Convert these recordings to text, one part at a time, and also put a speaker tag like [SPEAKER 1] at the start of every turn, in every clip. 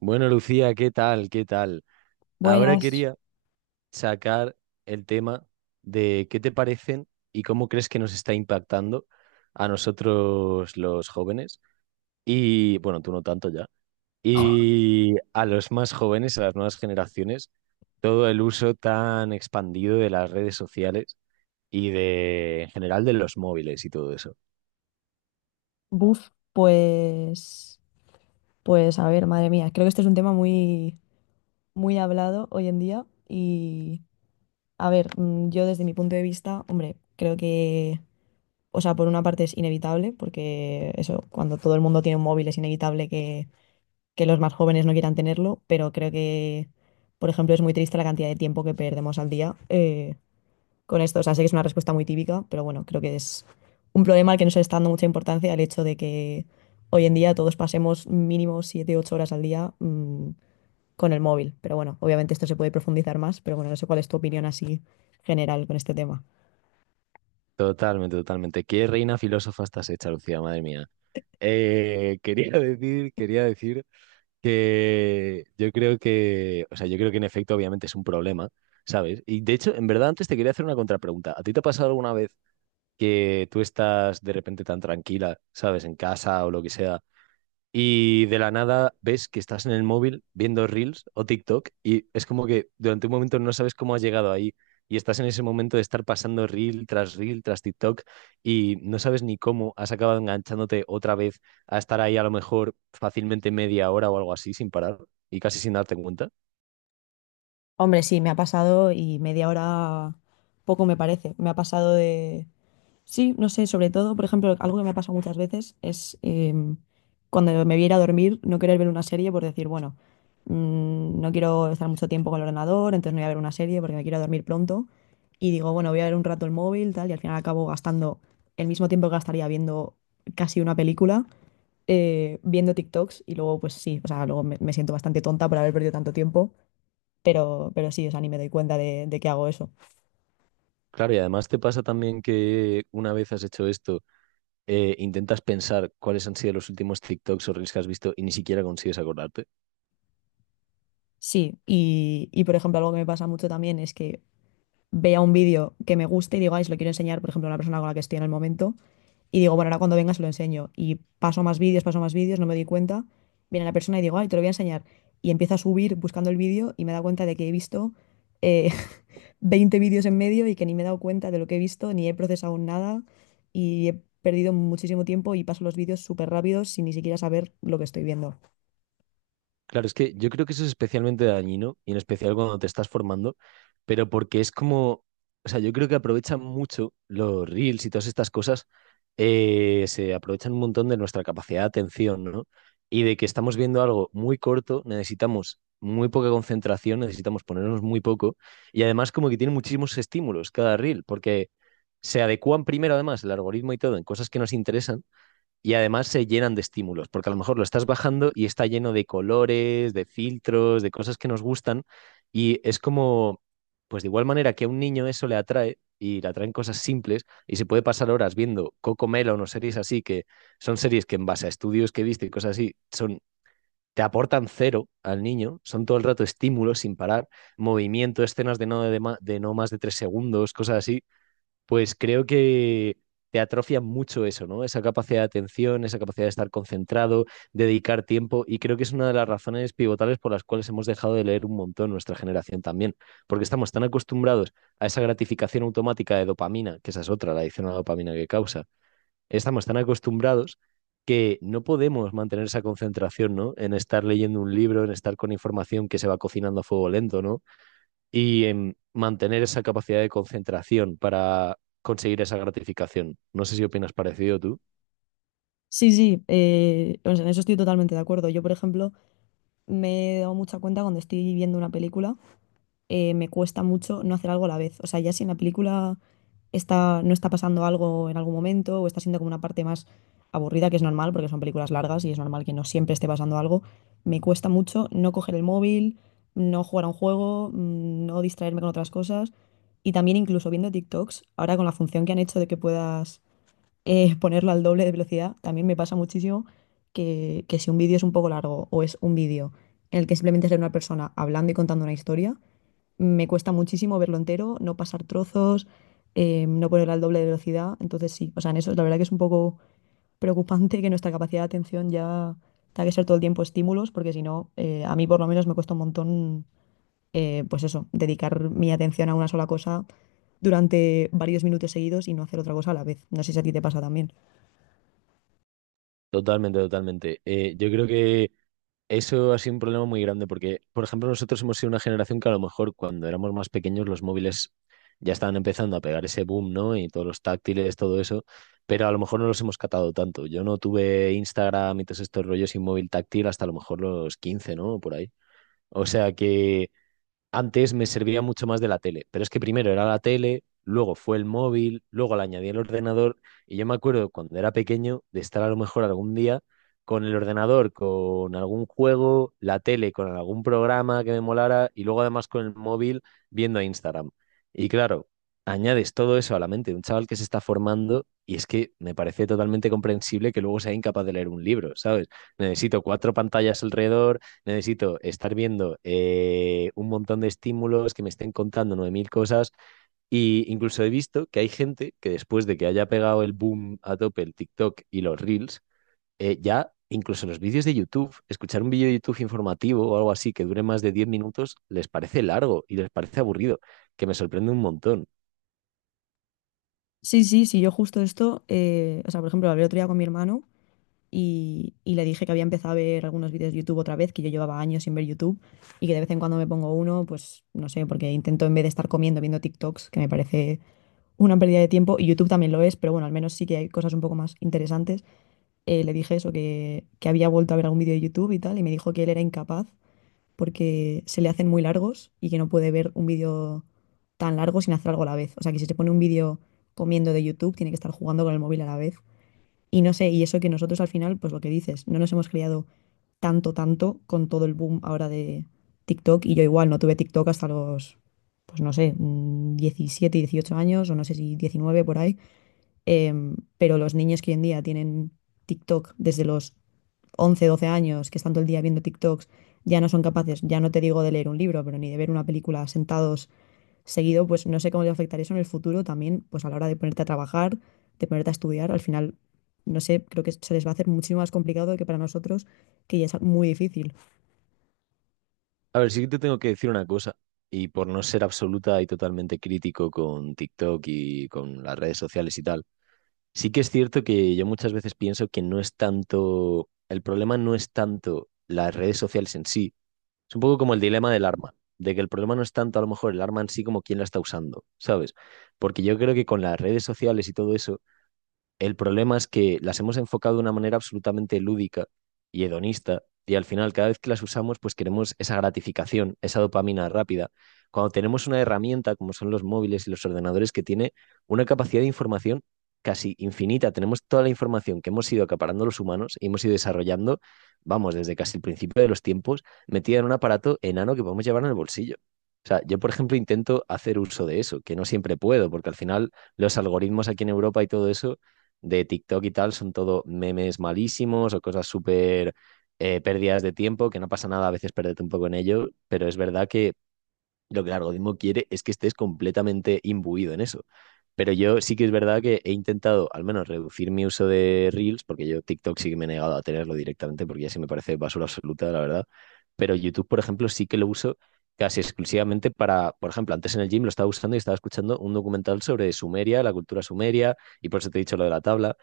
[SPEAKER 1] Bueno, Lucía, ¿qué tal? ¿Qué tal? Ahora
[SPEAKER 2] Buenas.
[SPEAKER 1] quería sacar el tema de qué te parecen y cómo crees que nos está impactando a nosotros los jóvenes y, bueno, tú no tanto ya, y a los más jóvenes, a las nuevas generaciones, todo el uso tan expandido de las redes sociales y de, en general, de los móviles y todo eso.
[SPEAKER 2] Buf, pues, pues a ver, madre mía, creo que este es un tema muy, muy hablado hoy en día, y a ver, yo desde mi punto de vista, hombre, creo que, o sea, por una parte es inevitable, porque eso, cuando todo el mundo tiene un móvil es inevitable que los más jóvenes no quieran tenerlo, pero creo que, por ejemplo, es muy triste la cantidad de tiempo que perdemos al día, con esto. O sea, sé que es una respuesta muy típica, pero bueno, creo que es un problema al que no se le está dando mucha importancia el hecho de que hoy en día todos pasemos mínimo 7 8 horas al día con el móvil. Pero bueno, obviamente esto se puede profundizar más, pero bueno, no sé cuál es tu opinión así general con este tema.
[SPEAKER 1] Totalmente, totalmente. Qué reina filósofa estás hecha, Lucía, madre mía. Quería decir, quería decir que yo creo que, o sea, yo creo que en efecto obviamente es un problema, ¿sabes? Y de hecho, en verdad antes te quería hacer una contrapregunta. ¿A ti te ha pasado alguna vez que tú estás de repente tan tranquila, ¿sabes? En casa o lo que sea, y de la nada ves que estás en el móvil viendo Reels o TikTok y es como que durante un momento no sabes cómo has llegado ahí y estás en ese momento de estar pasando Reel tras TikTok y no sabes ni cómo has acabado enganchándote otra vez a estar ahí a lo mejor fácilmente media hora o algo así sin parar y casi sin darte cuenta.
[SPEAKER 2] Hombre, sí, me ha pasado, y media hora poco me parece. Me ha pasado de, sí, no sé, sobre todo, por ejemplo, algo que me ha pasado muchas veces es, cuando me voy a ir a dormir, no querer ver una serie, por decir, bueno, no quiero estar mucho tiempo con el ordenador, entonces no voy a ver una serie porque me quiero dormir pronto. Y digo, bueno, voy a ver un rato el móvil, tal, y al final acabo gastando el mismo tiempo que gastaría viendo casi una película, viendo TikToks, y luego, pues sí, o sea, luego me siento bastante tonta por haber perdido tanto tiempo, pero sí, o sea, ni me doy cuenta de que hago eso.
[SPEAKER 1] Claro, y además te pasa también que una vez has hecho esto, intentas pensar cuáles han sido los últimos TikToks o Reels que has visto y ni siquiera consigues acordarte.
[SPEAKER 2] Sí, y por ejemplo, algo que me pasa mucho también es que vea un vídeo que me guste y digo, ay, se lo quiero enseñar, por ejemplo, a una persona con la que estoy en el momento, y digo, bueno, ahora cuando venga se lo enseño. Y paso más vídeos, no me doy cuenta. Viene la persona y digo, ay, te lo voy a enseñar. Y empiezo a subir buscando el vídeo y me da cuenta de que he visto eh, 20 vídeos en medio y que ni me he dado cuenta de lo que he visto, ni he procesado nada, y he perdido muchísimo tiempo y paso los vídeos súper rápidos sin ni siquiera saber lo que estoy viendo.
[SPEAKER 1] Claro, es que yo creo que eso es especialmente dañino, y en especial cuando te estás formando, pero porque es como, o sea, yo creo que aprovechan mucho los reels y todas estas cosas, se aprovechan un montón de nuestra capacidad de atención, ¿no? Y de que estamos viendo algo muy corto, necesitamos muy poca concentración, necesitamos ponernos muy poco, y además como que tiene muchísimos estímulos cada reel, porque se adecúan primero además el algoritmo y todo en cosas que nos interesan, y además se llenan de estímulos, porque a lo mejor lo estás bajando y está lleno de colores, de filtros, de cosas que nos gustan. Y es como, pues de igual manera que a un niño eso le atrae y le atraen cosas simples y se puede pasar horas viendo Coco Melon o series así, que son series que, en base a estudios que he visto y cosas así, son, te aportan cero al niño, son todo el rato estímulos sin parar, movimiento, escenas de de no más de 3 segundos, cosas así, pues creo que te atrofia mucho eso, ¿no? Esa capacidad de atención, esa capacidad de estar concentrado, dedicar tiempo, y creo que es una de las razones pivotales por las cuales hemos dejado de leer un montón nuestra generación también, porque estamos tan acostumbrados a esa gratificación automática de dopamina, que esa es otra, la adicción a la dopamina que causa, estamos tan acostumbrados que no podemos mantener esa concentración, ¿no? En estar leyendo un libro, en estar con información que se va cocinando a fuego lento, ¿no? Y mantener esa capacidad de concentración para conseguir esa gratificación. No sé si opinas parecido tú.
[SPEAKER 2] Sí, sí, o sea, en eso estoy totalmente de acuerdo. Yo, por ejemplo, me he dado mucha cuenta cuando estoy viendo una película, me cuesta mucho no hacer algo a la vez. O sea, ya si en la película está, no está pasando algo en algún momento, o está siendo como una parte más aburrida, que es normal porque son películas largas y es normal que no siempre esté pasando algo, me cuesta mucho no coger el móvil, no jugar a un juego, no distraerme con otras cosas. Y también incluso viendo TikToks, ahora con la función que han hecho de que puedas, ponerlo al doble de velocidad, también me pasa muchísimo que si un vídeo es un poco largo, o es un vídeo en el que simplemente es de una persona hablando y contando una historia, me cuesta muchísimo verlo entero, no pasar trozos, no poner al doble de velocidad. Entonces sí, o sea, en eso la verdad que es un poco preocupante que nuestra capacidad de atención ya tenga que ser todo el tiempo estímulos, porque si no, a mí por lo menos me cuesta un montón, pues eso, dedicar mi atención a una sola cosa durante varios minutos seguidos y no hacer otra cosa a la vez. No sé si a ti te pasa también.
[SPEAKER 1] Totalmente, totalmente. Yo creo que eso ha sido un problema muy grande porque, por ejemplo, nosotros hemos sido una generación que a lo mejor cuando éramos más pequeños los móviles ya estaban empezando a pegar ese boom, ¿no? Y todos los táctiles, todo eso, pero a lo mejor no los hemos catado tanto. Yo no tuve Instagram y todos estos rollos sin móvil táctil hasta a lo mejor los 15, ¿no? Por ahí. O sea que antes me servía mucho más de la tele, pero es que primero era la tele, luego fue el móvil, luego le añadí el ordenador, y yo me acuerdo cuando era pequeño de estar a lo mejor algún día con el ordenador, con algún juego, la tele, con algún programa que me molara y luego además con el móvil viendo Instagram. Y claro, añades todo eso a la mente de un chaval que se está formando y es que me parece totalmente comprensible que luego sea incapaz de leer un libro, ¿sabes? Necesito cuatro pantallas alrededor. Necesito estar viendo un montón de estímulos que me estén contando 9.000 cosas. Y incluso he visto que hay gente que después de que haya pegado el boom a tope el TikTok y los Reels, ya incluso los vídeos de YouTube, escuchar un vídeo de YouTube informativo o algo así que dure más de 10 minutos, les parece largo y les parece aburrido, que me sorprende un montón.
[SPEAKER 2] Sí, sí, sí, yo justo esto, o sea, por ejemplo, hablé otro día con mi hermano y le dije que había empezado a ver algunos vídeos de YouTube otra vez, que yo llevaba años sin ver YouTube, y que de vez en cuando me pongo uno, pues no sé, porque intento en vez de estar comiendo viendo TikToks, que me parece una pérdida de tiempo, y YouTube también lo es, pero bueno, al menos sí que hay cosas un poco más interesantes. Le dije eso, que había vuelto a ver algún vídeo de YouTube y tal, y me dijo que él era incapaz porque se le hacen muy largos y que no puede ver un vídeo tan largo sin hacer algo a la vez. O sea, que si se pone un vídeo comiendo de YouTube, tiene que estar jugando con el móvil a la vez. Y no sé, y eso que nosotros al final, pues lo que dices, no nos hemos criado tanto, tanto con todo el boom ahora de TikTok. Y yo igual no tuve TikTok hasta los, pues no sé, 17, 18 años, o no sé si 19 por ahí. Pero los niños que hoy en día tienen TikTok desde los 11, 12 años, que están todo el día viendo TikToks, ya no son capaces, ya no te digo de leer un libro, pero ni de ver una película sentados seguido, pues no sé cómo les afectará eso en el futuro también, pues a la hora de ponerte a trabajar, de ponerte a estudiar. Al final no sé, creo que se les va a hacer muchísimo más complicado que para nosotros, que ya es muy difícil.
[SPEAKER 1] A ver, sí que te tengo que decir una cosa, y por no ser absoluta y totalmente crítico con TikTok y con las redes sociales y tal, sí que es cierto que yo muchas veces pienso que no es tanto, el problema no es tanto las redes sociales en sí. Es un poco como el dilema del arma, de que el problema no es tanto a lo mejor el arma en sí como quién la está usando, ¿sabes? Porque yo creo que con las redes sociales y todo eso el problema es que las hemos enfocado de una manera absolutamente lúdica y hedonista, y al final cada vez que las usamos pues queremos esa gratificación, esa dopamina rápida. Cuando tenemos una herramienta como son los móviles y los ordenadores que tiene una capacidad de información casi infinita, tenemos toda la información que hemos ido acaparando los humanos y hemos ido desarrollando, vamos, desde casi el principio de los tiempos, metida en un aparato enano que podemos llevar en el bolsillo. O sea, yo, por ejemplo, intento hacer uso de eso, que no siempre puedo, porque al final los algoritmos aquí en Europa y todo eso de TikTok y tal son todo memes malísimos o cosas súper pérdidas de tiempo, que no pasa nada a veces perderte un poco en ello, pero es verdad que lo que el algoritmo quiere es que estés completamente imbuido en eso. Pero yo sí que es verdad que he intentado al menos reducir mi uso de Reels, porque yo TikTok sí que me he negado a tenerlo directamente, porque ya sí me parece basura absoluta, la verdad. Pero YouTube, por ejemplo, sí que lo uso casi exclusivamente para, por ejemplo, antes en el gym lo estaba usando y estaba escuchando un documental sobre Sumeria, la cultura sumeria, y por eso te he dicho lo de la tabla,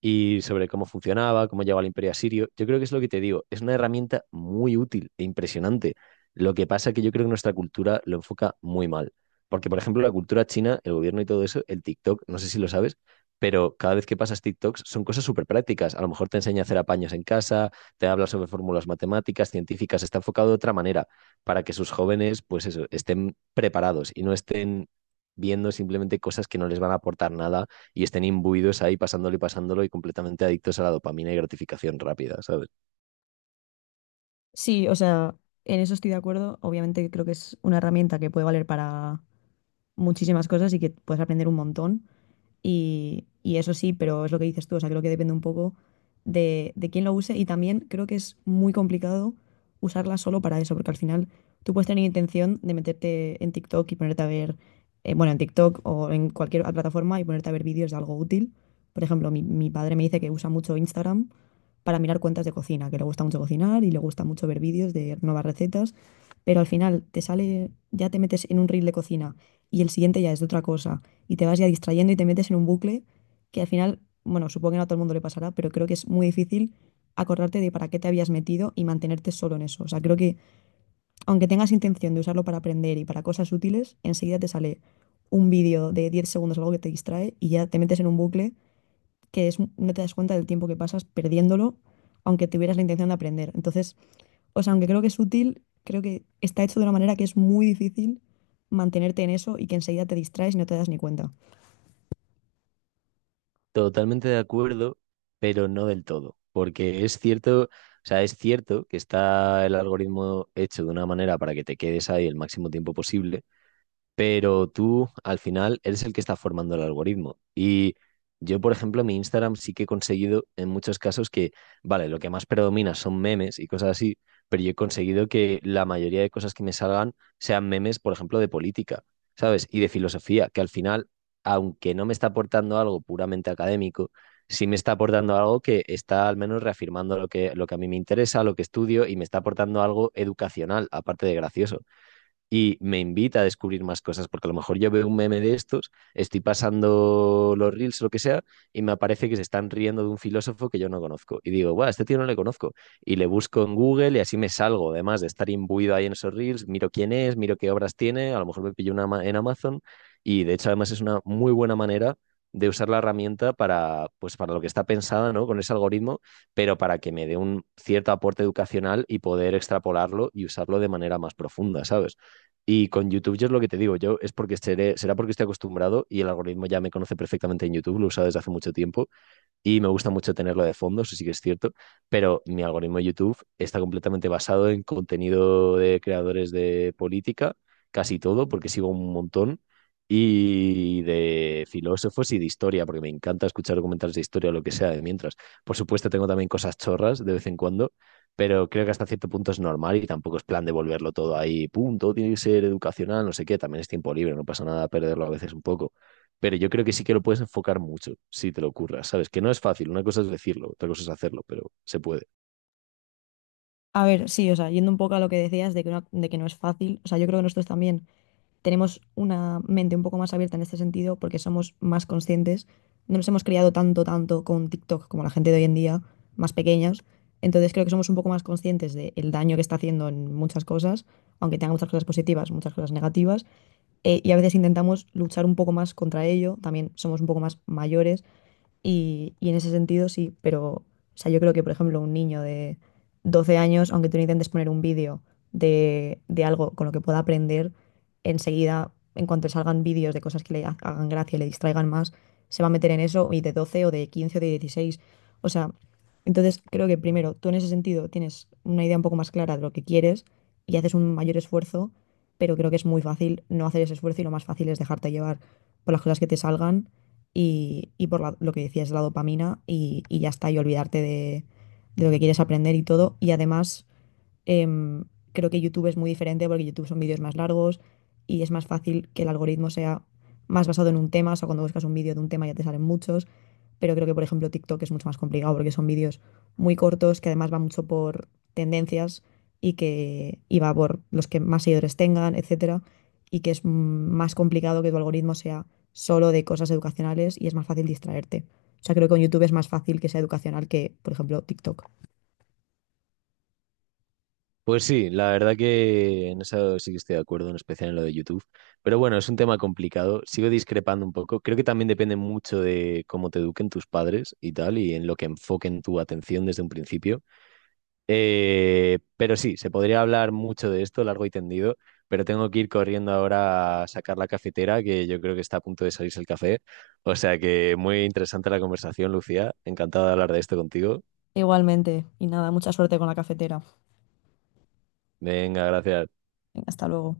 [SPEAKER 1] y sobre cómo funcionaba, cómo llegó al imperio asirio. Yo creo que es lo que te digo, es una herramienta muy útil e impresionante. Lo que pasa es que yo creo que nuestra cultura lo enfoca muy mal. Porque, por ejemplo, la cultura china, el gobierno y todo eso, el TikTok, no sé si lo sabes, pero cada vez que pasas TikToks son cosas súper prácticas. A lo mejor te enseña a hacer apaños en casa, te habla sobre fórmulas matemáticas, científicas, está enfocado de otra manera para que sus jóvenes, pues eso, estén preparados y no estén viendo simplemente cosas que no les van a aportar nada y estén imbuidos ahí pasándolo y pasándolo y completamente adictos a la dopamina y gratificación rápida, ¿sabes?
[SPEAKER 2] Sí, o sea, en eso estoy de acuerdo. Obviamente creo que es una herramienta que puede valer para muchísimas cosas y que puedes aprender un montón. Y eso sí, pero es lo que dices tú, o sea, creo que depende un poco de quién lo use, y también creo que es muy complicado usarla solo para eso, porque al final tú puedes tener intención de meterte en TikTok y ponerte a ver, bueno, en TikTok o en cualquier plataforma y ponerte a ver vídeos de algo útil. Por ejemplo, mi padre me dice que usa mucho Instagram para mirar cuentas de cocina, que le gusta mucho cocinar y le gusta mucho ver vídeos de nuevas recetas, pero al final te sale, ya te metes en un reel de cocina, y el siguiente ya es de otra cosa, y te vas ya distrayendo y te metes en un bucle que al final, bueno, supongo que no a todo el mundo le pasará, pero creo que es muy difícil acordarte de para qué te habías metido y mantenerte solo en eso. O sea, creo que aunque tengas intención de usarlo para aprender y para cosas útiles, enseguida te sale un vídeo de 10 segundos, algo que te distrae, y ya te metes en un bucle que es, no te das cuenta del tiempo que pasas perdiéndolo, aunque tuvieras la intención de aprender. Entonces, o sea, aunque creo que es útil, creo que está hecho de una manera que es muy difícil mantenerte en eso, y que enseguida te distraes y no te das ni cuenta.
[SPEAKER 1] Totalmente de acuerdo, pero no del todo, porque es cierto, o sea, es cierto que está el algoritmo hecho de una manera para que te quedes ahí el máximo tiempo posible, pero tú al final eres el que está formando el algoritmo. Y yo, por ejemplo, en mi Instagram sí que he conseguido en muchos casos que, vale, lo que más predomina son memes y cosas así, pero yo he conseguido que la mayoría de cosas que me salgan sean memes, por ejemplo, de política, ¿sabes? Y de filosofía, que al final, aunque no me está aportando algo puramente académico, sí me está aportando algo que está al menos reafirmando lo que a mí me interesa, lo que estudio, y me está aportando algo educacional, aparte de gracioso, y me invita a descubrir más cosas, porque a lo mejor yo veo un meme de estos, estoy pasando los reels, o lo que sea, y me aparece que se están riendo de un filósofo que yo no conozco. Y digo, guau, este tío no le conozco. Y le busco en Google y así me salgo, además de estar imbuido ahí en esos reels, miro quién es, miro qué obras tiene, a lo mejor me pillo una en Amazon. Y de hecho, además es una muy buena manera de usar la herramienta para, pues, para lo que está pensada, ¿no? Con ese algoritmo, pero para que me dé un cierto aporte educacional y poder extrapolarlo y usarlo de manera más profunda, ¿sabes? Y con YouTube yo es lo que te digo, yo es porque seré, será porque estoy acostumbrado y el algoritmo ya me conoce perfectamente en YouTube, lo he usado desde hace mucho tiempo y me gusta mucho tenerlo de fondo, eso sí que es cierto, pero mi algoritmo de YouTube está completamente basado en contenido de creadores de política, casi todo, porque sigo un montón, y de filósofos y de historia, porque me encanta escuchar documentales de historia o lo que sea de mientras. Por supuesto, tengo también cosas chorras de vez en cuando, pero creo que hasta cierto punto es normal y tampoco es plan de volverlo todo ahí, punto, tiene que ser educacional, no sé qué, también es tiempo libre, no pasa nada perderlo a veces un poco, pero yo creo que sí que lo puedes enfocar mucho si te lo ocurras, ¿sabes? Que no es fácil, una cosa es decirlo, otra cosa es hacerlo, pero se puede.
[SPEAKER 2] A ver, sí, o sea, yendo un poco a lo que decías de que no es fácil, o sea, yo creo que nosotros también tenemos una mente un poco más abierta en este sentido porque somos más conscientes, no nos hemos criado tanto, tanto con TikTok como la gente de hoy en día, más pequeñas. Entonces creo que somos un poco más conscientes del daño que está haciendo en muchas cosas, aunque tenga muchas cosas positivas, muchas cosas negativas, y a veces intentamos luchar un poco más contra ello, también somos un poco más mayores, y en ese sentido sí. Pero o sea, yo creo que, por ejemplo, un niño de 12 años, aunque tú le intentes poner un vídeo de algo con lo que pueda aprender, enseguida, en cuanto salgan vídeos de cosas que le hagan gracia y le distraigan más, se va a meter en eso, y de 12, o de 15, o de 16. O sea, entonces creo que primero, tú en ese sentido tienes una idea un poco más clara de lo que quieres y haces un mayor esfuerzo, pero creo que es muy fácil no hacer ese esfuerzo, y lo más fácil es dejarte llevar por las cosas que te salgan y por lo que decías, la dopamina y ya está, y olvidarte de lo que quieres aprender y todo. Y además, Em, creo que YouTube es muy diferente porque YouTube son vídeos más largos y es más fácil que el algoritmo sea más basado en un tema. O sea, cuando buscas un vídeo de un tema ya te salen muchos. Pero creo que, por ejemplo, TikTok es mucho más complicado porque son vídeos muy cortos que además va mucho por tendencias y que, y va por los que más seguidores tengan, etcétera. Y que es, más complicado que tu algoritmo sea solo de cosas educacionales, y es más fácil distraerte. O sea, creo que con YouTube es más fácil que sea educacional que, por ejemplo, TikTok.
[SPEAKER 1] Pues sí, la verdad que en eso sí que estoy de acuerdo, en especial en lo de YouTube. Pero bueno, es un tema complicado, sigo discrepando un poco. Creo que también depende mucho de cómo te eduquen tus padres y tal, y en lo que enfoquen tu atención desde un principio. Pero sí, se podría hablar mucho de esto, largo y tendido, pero tengo que ir corriendo ahora a sacar la cafetera, que yo creo que está a punto de salirse el café. O sea que muy interesante la conversación, Lucía. Encantado de hablar de esto contigo.
[SPEAKER 2] Igualmente. Y nada, mucha suerte con la cafetera.
[SPEAKER 1] Venga, gracias.
[SPEAKER 2] Venga, hasta luego.